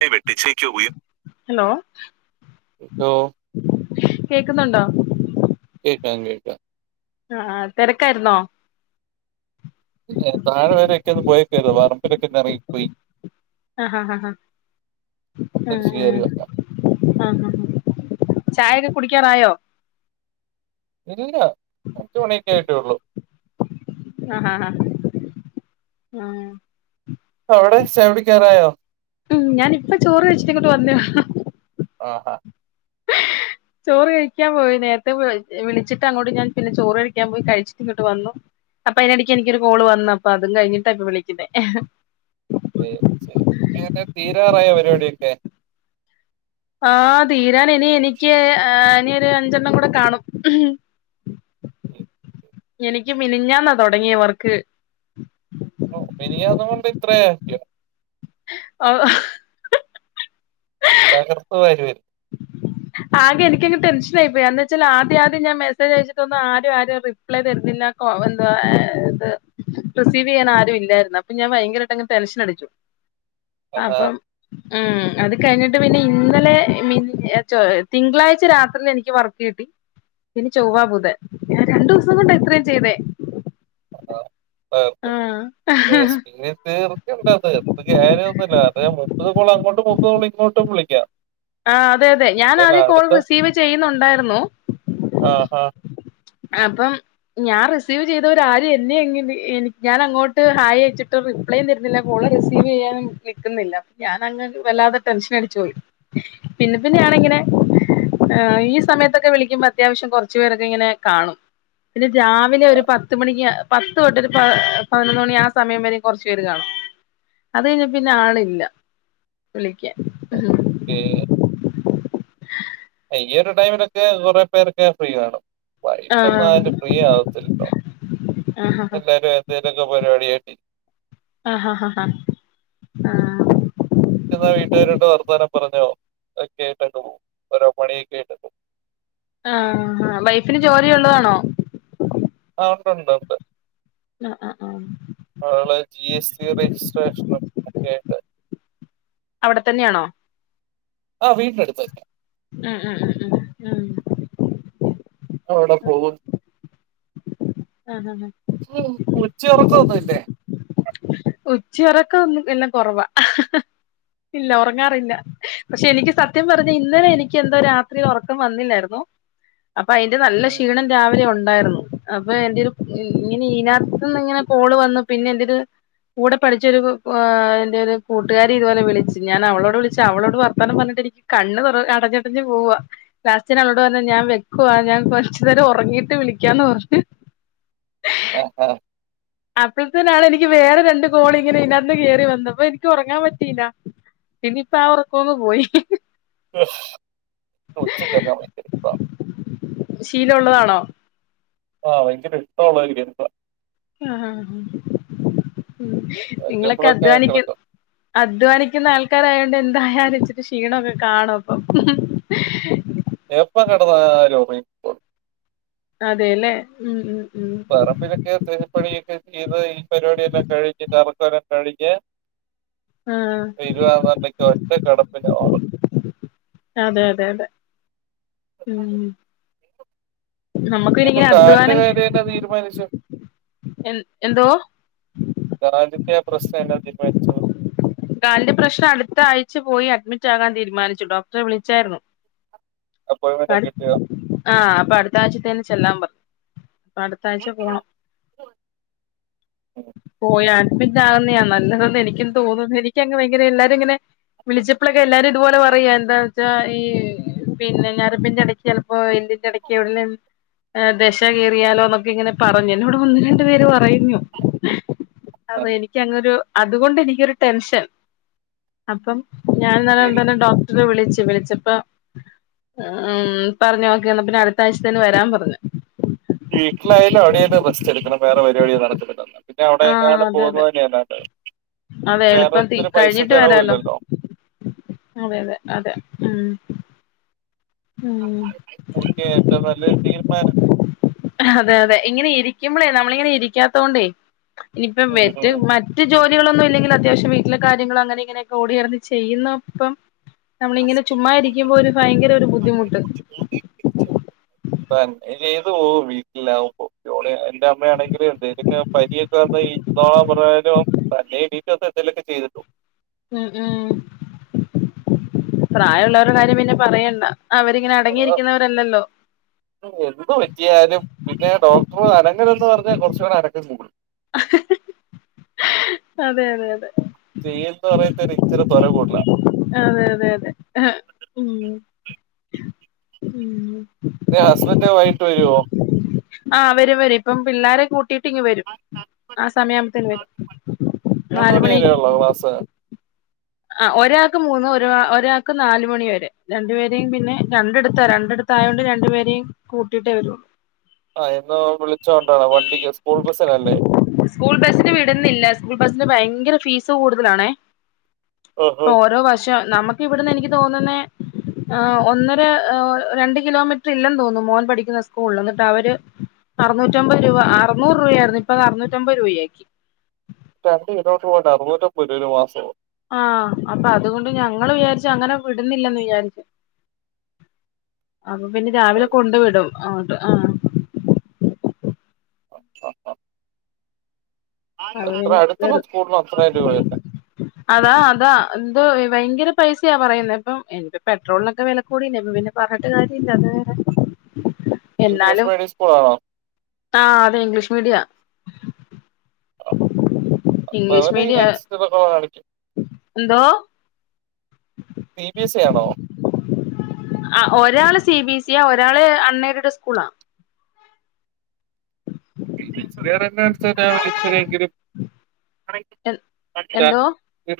[unintelligible] Hello ലോ. കേക്കുന്നുണ്ടോ? കേക്കാം കേക്കാം. ആഹ് തിരക്കായിര്ന്നോ? പർമ്പിലൊക്കെന്നെ എർങ്ങി പോയി. ആഹ് ആഹ് ആഹ് തിരിച്ചു ആഹ കയറി വരാം ആഹ്ഹ് ചായ കുടിക്കാറായോ? ഇല്ല അഞ്ച് മണിയൊക്കെ ആയിട്ടേള്ളു. ആഹ ആഹ് ആഹ ആ അവിടെ ചായ പിടിക്കാറായോ ഉം ഞാനിപ്പ ചോറ് കഴിച്ചിട്ട് ഇങ്ങോട്ട് വന്നേ- ആഹാ ചോറ് കഴിക്കാൻ പോയി നേരത്തെ വിളിച്ചിട്ട് അങ്ങോട്ട് ഞാൻ പിന്നെ ചോറ് കഴിക്കാൻ പോയി കഴിച്ചിട്ട് ഇങ്ങോട്ട് വന്നു അപ്പ അയിനിടക്ക് എനിക്കൊരു കോള് വന്നു അപ്പൊ അതും കഴിഞ്ഞിട്ടാപ്പൊ വിളിക്കുന്നേ എങ്ങനെ തീരാറായോ പരിപാടിയൊക്കെ ആ തീരാൻ ഇനി എനിക്ക്- ഒര് അഞ്ചെണ്ണം കൂടെ കാണും [inaudible] എനിക്ക് മിനിഞ്ഞന്നാ തൊടങ്ങിയവർക്ക് ഓ ഇനി അതുകൊണ്ട് ഇത്രയ ആക്കിയോ ഓ തകർത്ത് വരുവാ ആകെ എനിക്കങ്ങ് ടെൻഷൻയി പോയി എന്ന് വെച്ചാൽ ആദ്യം ആദ്യം ഞാൻ മെസ്സേജ് അയച്ചിട്ട് തന്ന ആരും ആരും റിപ്ലൈ തരുന്നില്ല എന്തുവാ റിസീവ് ചെയ്യാൻ ആരും ഇല്ലായിരുന്നു അപ്പൊ ഞാൻ ഭയങ്കരമായിട്ട് അങ്ങ് ടെൻഷൻ അടിച്ചു ആഹാ അപ്പം ഉം അത് കഴിഞ്ഞിട്ട് പിന്നെ ഇന്നലെ മി - തിങ്കളാഴ്ച രാത്രിയിൽ എനിക്ക് വർക്ക് കിട്ടി ഇനി ചൊവ്വാ ബുധൻ ഞാൻ രണ്ടു ദിവസം കൊണ്ട് ഇത്രയും ചെയ്തേ ആഹ ആഹ് ! ! ! ! ! ! ! ! ! ! ! ! ! ! ! ! ! ! ! !! ! ! ! ! ! ! ! ! ! ആഹാ ! ! ! ! ! ! ! ! ! ! കാണും പിന്നെ. രാവിലെ ഒരു പത്ത് മണിക്ക് ! ! ! ! ! ! ! ! ! ! ! ! ! ! ! ! ! ! ! ! [inaudible] ഓക്കെ ഈ ഒരു ടൈമിലൊക്കെ കുറെ പേരൊക്കെ ഫ്രീ കാണും. വൈകിട്ടൊന്നാരും ആഹ് ഫ്രീ ആകത്തില്ലല്ലോ. ആഹ് എല്ലാരും എന്തേലൊക്കെ പരിപാടിയായിട്ടിരിക്കും. ആഹ് ആഹ് ആഹ് ആഹ് എന്നാ വീട്ടുകാരോട്ട് വർത്താനം പറഞ്ഞോ ഒകേട്ടണ്ട് അങ്ങ് പോകും. ഓരോ പണിയൊക്കെ ആയിട്ടു അങ്ങ് പോകും.. ആഹ് ആഹ് വൈഫിന് ജോലിയുള്ളതാണോ? ആ ഉണ്ട് ഉണ്ട് ഉണ്ട്. ആഹ് ആഹ് ആഹ് ആള് ജി എസ് ടി രജിസ്ട്രേഷനും ഒക്കെയായിണ്ട്. അവിടെ തന്നെയാണോ. ആഹ് വീട്ടിനടുത്ത് തന്നെയാ. ഉം ഉം ഉം ഉം ഉം അവിടെ പോകും. ആഹ് ആഹ് ഉം ഉച്ച ഉറക്കം ഒന്നും ഇല്ലേ. ഉച്ച ഉറക്കം എല്ലാം കുറവാ, ഇല്ല ഉറങ്ങാറില്ല പക്ഷെ എനിക്ക് സത്യം പറഞ്ഞാൽ ഇന്നലെ എനിക്ക് എന്താ രാത്രി ഉറക്കം വന്നില്ലായിരുന്നു. അപ്പൊ അതിന്റെ നല്ല ക്ഷീണം രാവിലെ ഉണ്ട്. ഉണ്ടായിരുന്നു അപ്പൊ എന്റെ ഒരു ഇങ്ങനെ ഇതിനകത്തിന്ന് ഇങ്ങനെ കാള് വന്നു, പിന്നെ എന്റെയൊരു. കൂടെ പഠിച്ചൊരു ഏഹ് എൻ്റെ ഒരു കൂട്ടുകാരി ഇതുപോലെ വിളിച്ച്, ഞാൻ അവളോട് വിളിച്ച് അവളോട് വർത്താനം പറഞ്ഞിട്ട് എനിക്ക് കണ്ണ് അടഞ്ഞടഞ്ഞ് പോവാ, ലാസ്റ്റ് ഞാൻ അവളോട് പറഞ്ഞ് ഞാൻ വെക്കുവാ, ഞാൻ കുറച്ചു നേരം ഉറങ്ങിയിട്ട് വിളിക്കാന്ന് പറഞ്ഞു. ആഹ് ആഹ് അപ്പോഴത്തെനാണ് എനിക്ക് വേറെ രണ്ട് കോള് ഇങ്ങനെ ഇതിനകത്തിന്ന് കയറി വന്ന്, അപ്പൊ എനിക്ക് ഉറങ്ങാൻ പറ്റിയില്ല ഇനിയിപ്പ ആ ഉറക്കൊന്ന് പോയി. [unintelligible] ഉച്ചക്ക് അവിടെ എന്തെടുക്കുവാ. ശീലം ഉള്ളതാണോ. ആ ഭയങ്കര ഇഷ്ടുള്ള ഒരു. [unintelligible] ആഹ് ആഹ് ആഹ് ഉം നിങ്ങളൊക്കെ പറ്റുമ്പോഴൊക്കെ അധ്വാനിക്കും, കിടക്കും. അധ്വാനിക്കുന്ന ആൾക്കാരായാ ഇന്ന് എന്തായാലും ഇച്ചിരി ക്ഷീണം ഒക്കെ കാണും അപ്പം. എപ്പോ കിടന്നാലും ഉറങ്ങിപ്പോണ്. അതെല്ലേ ഉം ഉം. പറമ്പിലൊക്കെ കൃഷിപ്പണിയൊക്കെ ചെയ്തു ഈ പരിപാടി എല്ലാം കഴിഞ്ഞിട്ട്. [unintelligible] കഴിഞ്ഞ്. ആഹ് വരുവാനുന്നെങ്കി ഒറ്റ കെടപ്പിന് ഒറങ്ങും. അതെ അതെ അതെ നമുക്ക് ഇനി പിന്നെ ഇപ്പൊ ഇങ്ങനെ കാലിന്റെ അധ്വാനം കാര്യം എന്നാ തീരുമാനിച്ചു എ എന്തോ കാലിൻറെ ആ പ്രശ്നം എന്നാ തീരുമാനിച്ചത് കാലിന്റെ പ്രശ്നം അടുത്ത ആഴ്ച പോയി അഡ്മിറ്റ് ആകാൻ തീരുമാനിച്ചു ഡോക്ടറെ വിളിച്ചായിരുന്നു അപ്പോയിന്റ്മെന്റ് ഒക്കെ അടു കിട്ടിയോ ആഹ് അപ്പൊ അടുത്ത ആഴ്ചത്തെതേനു ചെല്ലാൻ പറഞ്ഞു അടുത്ത ആഴ്ച പോണം ഉം. പോയാൽ- പിന്നെ ആകുന്നതാ നല്ലതെന്ന് എനിക്കും തോന്നുന്നു ഇനി എനിക്ക് അങ്ങ് ഭയങ്കര എല്ലാരും ഇങ്ങനെ വിളിച്ചപ്പോഴൊക്കെ എല്ലാരും ഇതുപോലെ പറയ്യാ എന്താന്ന് വെച്ചാ ഈ പിന്നെ ഞരമ്പിന്റ എടയ്ക്ക് ചിലപ്പോ എല്ലിന്റെ ഇടക്ക് എവിടേലും ദശ കേറിയാലോ എന്നൊക്കെ ഇങ്ങനെ പറഞ്ഞു എന്നോട് ഒന്ന് രണ്ടു പേര് പറയും അയ്യോ അപ്പൊ എനിക്ക് അങ്ങ് ഒരു - അതുകൊണ്ട് എനിക്കൊരു ടെൻഷൻ അപ്പം- ഞാൻ തന്നെ ഈ- എന്തായാലും ഡോക്ടറെ വിളിച്ചു വിളിച്ചപ്പോ ഉം പറഞ്ഞു ഓക്കേ എന്ന് പിന്നെ അടുത്ത ആഴ്ചതേന്ന് വരാൻ പറഞ്ഞു ചെറുക്കന് [unintelligible] വേറെ പരിപാടി ഒന്നും നടക്കുന്നില്ല പിന്നെ അവിടെ ആഹ് എങ്ങാണ് അതെ അതെ പോകുന്നത് തന്നെയാ നല്ലത് അതെ വേറ എളുപ്പം തി ഒത്തിരി പൈസ ചെലവും ഇല്ലല്ലോ അതെതെ അതെ ഉം ഉം എനിക്ക് ഏറ്റവും നല്ലൊരു തീരുമാനം അതെ അതെ ഇങ്ങനെ ഇരി ഇരിക്കുമ്പോഴേ നമ്മളിങ്ങനെ ഇരിക്കാത്തോണ്ടേ. ഇനിപ്പം ഉം മെറ്റ് മറ്റ്. ജോലികളൊന്നും ഇല്ലെങ്കിൽ അത്യാവശ്യം വീട്ടിലെ കാര്യങ്ങളും അങ്ങനെ ഇങ്ങനെയൊക്കെ ഓടി നടനന്ന് ചെയ്യുന്ന ഒപ്പം. നമ്മള് ഇങ്ങനെ ചുമ്മാ ഇരിക്കുമ്പോ ഒരു ഭയങ്കര ഒരു ബുദ്ധി മുട്ട് ഇപ്പൊ നീ ചെയ്തു പോകും വീട്ടിലേക്കുമ്പോ [unintelligible] ആരെയും. എന്റെ അമ്മയാണെങ്കിലും വരുന്നു പനിയൊക്കെ ആകുമ്പോഴേ. ചുമ്മ പറഞ്ഞാലും തന്നെ എണീറ്റ് വന്ന് എന്തേലൊക്കെ ചെയ്തിട്ടു പോവും. ഉം ഉം പ്രായമുള്ളവരുടെ കാര്യം പിന്നെ പറയണ്ട. അവരിങ്ങനെ ആ അടങ്ങിയിരിക്കുന്നവരല്ലല്ലോ എന്ത് പറ്റിയാലും പിന്നെ ഡോക്ട ഓ അതുങ്ങനെ എന്ന് പറഞ്ഞാൽ കുറച്ചുകൂടെ അനക്കം കൂടും. അതെ അതെ അതെ ചെയ്യേണ്ട പറഞ്ഞു ടീച്ചറും. അതെ അതെ അതെ ആഹ് ഉം. ഉം ഹുസ്ബൻഡ് വൈകിട്ട് വരുവോ? ആഹ് വരും വരും ഇപ്പം പിള്ളേര് കൂ ട്ടിയിട്ട് ഇങ്ങ് വരും ആ സമയ ആകുമ്പത്തേന് വരും, മൂന്ന് മണി നാലുമണിക്ക്. വരെയുള്ളോ ക്ലാസ് ആ ഒരാൾക്ക് മൂന്ന് ഒ ഒരാൾക്ക് നാല് മണി വരെ രണ്ടു പേരേം പിന്നെ രണ്ടടുത്ത രണ്ടിടുത്തായോണ്ട് രണ്ടുപേരെയും കൂട്ടിയിട്ടേ വരൊള്ളൂ ആഹ് എന്നാ വിളിച്ച് കൊണ്ടാണ് വണ്ടിക്ക് സ്കൂൾ ബസിനല്ലേ തിന് ഭയങ്കര ഫീസ് കൂടുതലാണേ ഓരോ വർഷം നമുക്ക് ഇവിടുന്ന് എനിക്ക് തോന്നുന്നെ അ ഒന്നര ഒ രണ്ട് കിലോമീറ്റർ ഇല്ലെന്ന് തോന്നുന്നു മോൻ പഠിക്കുന്ന സ്കൂളിൽ എന്നിട്ട് അവര് അറുനൂറ്റമ്പത് രൂപ അറനൂറ് രൂപ ആയിരുന്നു ഇപ്പൊ അത് അറനൂറ്റമ്പത് രൂപയാക്കി രണ്ടു കിലോ [unintelligible] അറുപത്‌ പുലരുമാസൊ ആഹ അപ്പൊ അതുകൊണ്ട് ഞങ്ങള് വിചാരിച്ചു അങ്ങനെ വിടുന്നില്ലന്ന് വിചാരിച്ചു അപ്പൊ പിന്നെ രാവിലെ കൊണ്ടു വിടും ആട് ആഹ് അ അ അ സ്കൂളിന് അത്രയും രൂപ വരുന്നത് [unintelligible] അതാ അതാ എന്തോയ്യും ഭയങ്കര പൈസയാ പറയുന്നെ ഇപ്പ എന്റെ പെട്രോളിനൊക്കെ വെല കൂടില്ലെ പ്പ പിന്നെ പറഞ്ഞിട്ട് കാര്യല്ല അത് ഇംഗ്ലീഷ് എന്നാലും മീഡിയം സ്കൂളാണോ ആഹ് അതെ ഇംഗ്ലീഷ് മീഡിയ ആ അപ്പൊ ഇംഗ്ലീഷ് അവര് മീഡിയം അതിനനുസരിച്ചുള്ള കുറവ് കാണിക്കും എന്തോ സി ബി എസ് ഇ ആണോ ഒരാള് സി ബി സ്യ ഒരാള് അൺ എയ്ഡഡ് സ്കൂളാ [unintelligible] വിളിച്ചെങ്കിലും [unintelligible] എന്തോ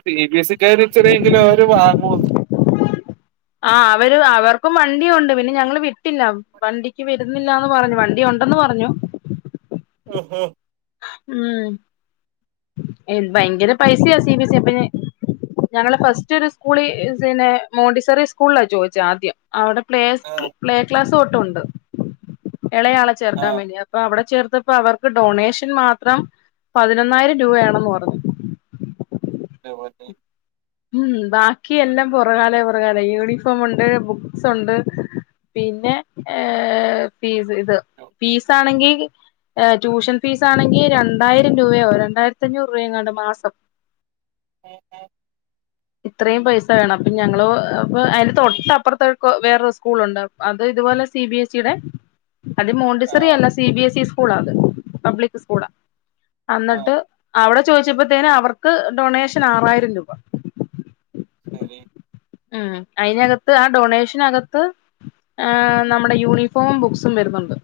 സി ബി എസ് ഇ ക്കാർ ഇചിരിം ലോരു വാങ്ങു ആ അവര് അവർക്കും വണ്ടി ഉണ്ട് പിന്നെ ഞങ്ങള് വിട്ടില്ല വണ്ടിക്ക് വിടുന്നില്ലാന്ന് പറഞ്ഞു വണ്ടി ഉണ്ടെന്ന് പറഞ്ഞു ഒ ഹോ ഉം ഭയങ്കര പൈസയാ സി ബ എസ് ഇ അ പിന്നെ ഞങ്ങള ഫസ്റ്റ് ഒരു സ്കൂളി പിന്നെ മോണ്ടിസറി സ്കൂളില ചോയ്ച്ച ആദ്യം അവിടെ പ്ലേസ് ആ പ്ലേ ക്ലാസ് തൊ ട്ടൊണ്ട് എളയാളെ ആ ചേർക്കാൻവേണ്ടി അപ്പ അവടെ ചേർത്ത് ത്തപ്പം അവർക്ക് ഡൊണേഷൻ മാത്രം പതിനൊന്നായിരം രൂപയാണെന്ന് പറഞ്ഞു ന്റ [unintelligible] ഉം ബാക്കി എല്ലാം പുറകാലെ പുറകാലെ യൂണിഫോം ഉണ്ട് ബുക്സ് ഉണ്ട് പിന്നെ ഫീസ് ഫീസാണെങ്കി ട്യൂഷൻ ഫീസാണെങ്കിൽ രണ്ടായിരം രൂപയോ രണ്ടായിരത്തഞ്ഞൂറ് രൂപയങ്ങണ്ട് മാസം എ ഏ ഇത്രയും പൈസ വേണം അപ്പൊ ഞങ്ങള് ഇപ്പ അതിന് തൊട്ട അപ്പൊറത്ത വേറൊരു സ്കൂളുണ്ട് അത് ഇതുപോലെ സി ബി എസ് ഇ ടെ അത് ആ മോണ്ടിസറി അല്ലാ സി ബി എസ് ഇസ് സ്‌കൂളാ അത് പബ്ലിക് സ്കൂളാ ആ എന്നിട്ട് അവിടെ. ചോദിച്ചപ്പോത്തിനെ അവർക്ക് ഡൊണേഷൻ ആറായിരം രൂപ. [unintelligible] ഉം അതിനകത്ത് ആ ഡൊണേഷനകത്ത് ആഹ് നമ്മുടെ യൂണിഫോമും ബുക്സും വരുന്നുണ്ട്.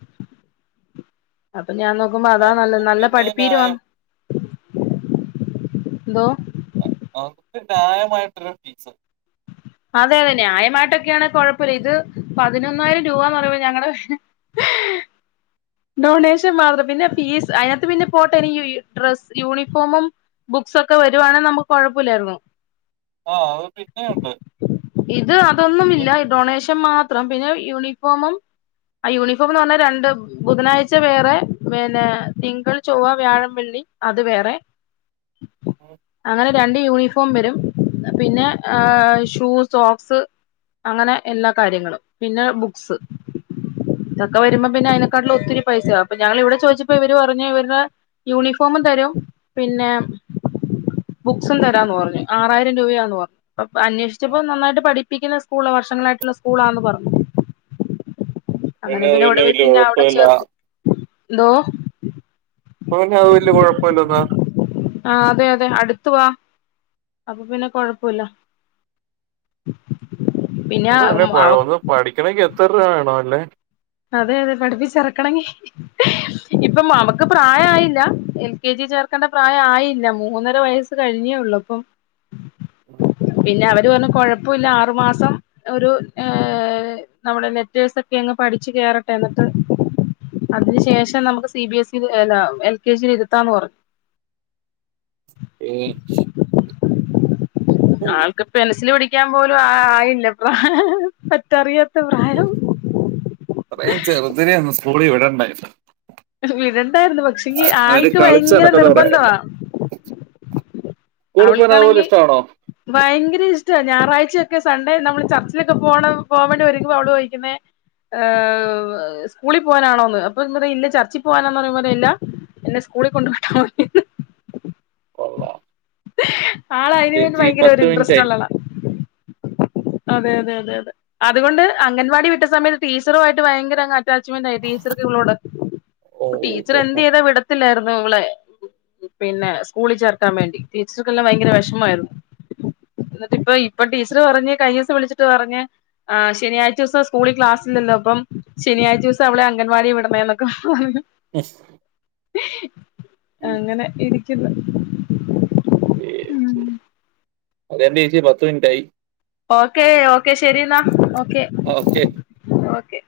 ഞാൻ നോക്കുമ്പോ ആ അതാ അത് നല്ലത്, നല്ല പിന്നെ പഠിപ്പീരുവാ. ന്യായം എന്തോ ഫസ്റ്റ് ന്യായമായിട്ട് ഒരു ഫീസ്. അതെ അതെ ന്യായമായിട്ട് ഒക്കെയാണ് കുഴപ്പമില്ല, ഇത് പതിനൊന്നായിരം രൂപന്ന് പറയുമ്പോ ഞങ്ങടെ. ഡൊണേഷൻ മാത്രം പിന്നെ ഫീസ് അതിനകത്ത് പിന്നെ പോട്ടെ ഈ ഡ്രസ്സ് യൂണിഫോമും ബുക്സൊക്കെ വരുവാണെ നമുക്ക് കൊഴപ്പില്ലാരുന്നു. ആഹ് അത് പിന്നെയുണ്ട്. ഇത് ഇത് അതൊന്നുമില്ല ഈ ഡൊണേഷൻ. ഷൻ മാത്രം പിന്നെ യൂണിഫോമും ആ യൂണിഫോം എന്ന് പറഞ്ഞാൽ രണ്ട്. ബുധനാഴ്ച വേറെ പിന്നെ തിങ്കൾ ചൊവ്വ വ്യാഴം വെള്ളി അത് വേറെ. അങ്ങനെ രണ്ട് യൂണിഫോം വരും, പിന്നെ ഷൂ സോക്സ് അങ്ങനെ എല്ലാ കാര്യങ്ങളും, പിന്നെ ബുക്സ് ഇതൊക്കെ വരുമ്പോ പിന്നെ അങ്ങനെ. [unintelligible] ഒത്തിരി പൈസയാക്കും അപ്പൊ ഞാനിവിടെ ചോദിച്ചപ്പോ ഇവർ പറഞ്ഞു ഇവരുടെ യൂണിഫോമും തരും പിന്നെ ബുക്സും തരാന്ന് പറഞ്ഞു ആറായിരം രൂപയാന്ന് പറഞ്ഞു. അപ്പ അന്വേഷിച്ചപ്പോ അത് നന്നായിട്ട് പഠിപ്പിക്കുന്ന സ്കൂള് വർഷങ്ങളായിട്ടുള്ള സ്‌ സ്‌കൂളാന്ന് പറഞ്ഞു. പിന്നെ അത് പിന്നെ വല്യ കൊഴപ്പില്ല. ദോ അത് പിന്നെ അത് വല്യ കൊഴപ്പല്ലന്ന്. ആ അതെ അതെ അടുത്തു വാ. അപ്പ പിന്നെ കൊഴപ്പില്ല. ഒന്ന് തന്നെ പ ഒന്ന് പഠിക്കണങ്കി എത് ഇത്ര രൂപ വേണോ അല്ലെ? അതെ അതെ പഠിപ്പിച്ചെർക്കണങ്കി ഇപ്പം അവക്ക് പ്രായയായില്ല, എൽ കെ ജി ചേർക്കണ്ട പ്രായയില്ല മൂന്നര വയസ്സ് കഴിഞ്ഞേള്ളു ഇപ്പം. പിന്നെ അവ ഒരു കൊല്ലം കൊഴപ്പില്ല ആറുമാസം ഒരു ഏ നമ്മുടെ ലെറ്റേഴ്സൊക്കെങ്ങ് പഠി കേറട്ടെ എന്നിട്ട് അതിന് ശേഷം നമുക്ക് സി ബി എസ് സി എല്ല ഇൽ എൽ കെ ജിൽ ഇരുത്താന്ന് പറഞ്ഞു. ഏ ആൾക്ക് പെൻസില് പിടി ക്കാൻ പോലും ആയില്ല, പറ്ററിയത് പറയാൻ ചെറുതിനെ ഒന്ന് സ് കൂളി വിടണ്ടേ. വിടണ്ടായിരുന്നു പക്ഷെങ്കി ആൾക്ക് കളിച്ച് ഭയങ്കര നടക്കുന്ന പ്രായമല്ലേ നിർബന്ധവാ സ്കൂളിൽ പോകാൻ അതുപോലെ അവൾക്കാണെങ്കിൽ ഇഷ്ടമാണോ ഭയങ്കര ഇഷ്ട ഞായറാഴ്ച ക്കെ സൺഡേ നമ്മള് ചർച്ചിലൊക്കെ പോണ പോവേണ്ടി [unintelligible] അവള് ചോയ്ക്കുന്നെ ഏ സ്കൂളിൽ പോവനാണോന്ന് അപ്പൊ എന്ത അറിയ ഇല്ല ചർച്ചി പോവാനാന്നറിയുമ്പോ പറയും ഇല്ല എന്നെ സ്കൂളിൽ കൊണ്ട് വിട്ടാ മതിന്ന് കൊള്ളാം ആള് അയിന് വേണ്ടി ചേച്ചി ഭയങ്കര ഒരു പത്ത് മിനിറ്റ് ഇൻട്രസ്റ്റ് ആയി ഉള്ള ആളാ അതെ അതെ അതെ അതെ അതുകൊണ്ട് അംഗൻവാടി വിട്ട സമയത്ത് ടീച്ചറു ആയിട്ട് ഭയങ്കര അറ്റാച്ച്മെന്റ് ആയി ടീച്ചർക്ക് ഇവളോട് ഓ അപ്പം ടീച്ചർ ഓ, എന്ത് ഓ. ചെയ്ത വിടത്തില്ലായിരുന്നു. [unintelligible] വളെ പിന്നെ സ്കൂളി ചേർക്കാൻ വേണ്ടി ടീച്ചർക്കെല്ലാം ഭയങ്കര വെഷമായിരുന്നു എന്നിട്ടിപ്പ ഇപ്പ ടീച്ചർ പറഞ്ഞ് കൈഞ്ഞ ദിവസം വിളിച്ചിട്ട് പറഞ്ഞ് ആ ശനിയാഴ്ച ദിവസം സ് കൂളിൽ ക്ലാസ്സില്ലല്ലോ അപ്പം ശനിയഴ്ച ദിവസ അവളെ അൻവാടി വിടണെ എന്നക്കെ പറയും എസ് അങ്ങനെ ഇരിക്കുന്നു [unintelligible] അതന്നെ ചേച്ചി പത്ത് മിനിറ്റായി ഓക്കേ ഓ ക്കെ ശരിന്നാ ഓക്കെ ഓക്കെ ഓക്കെ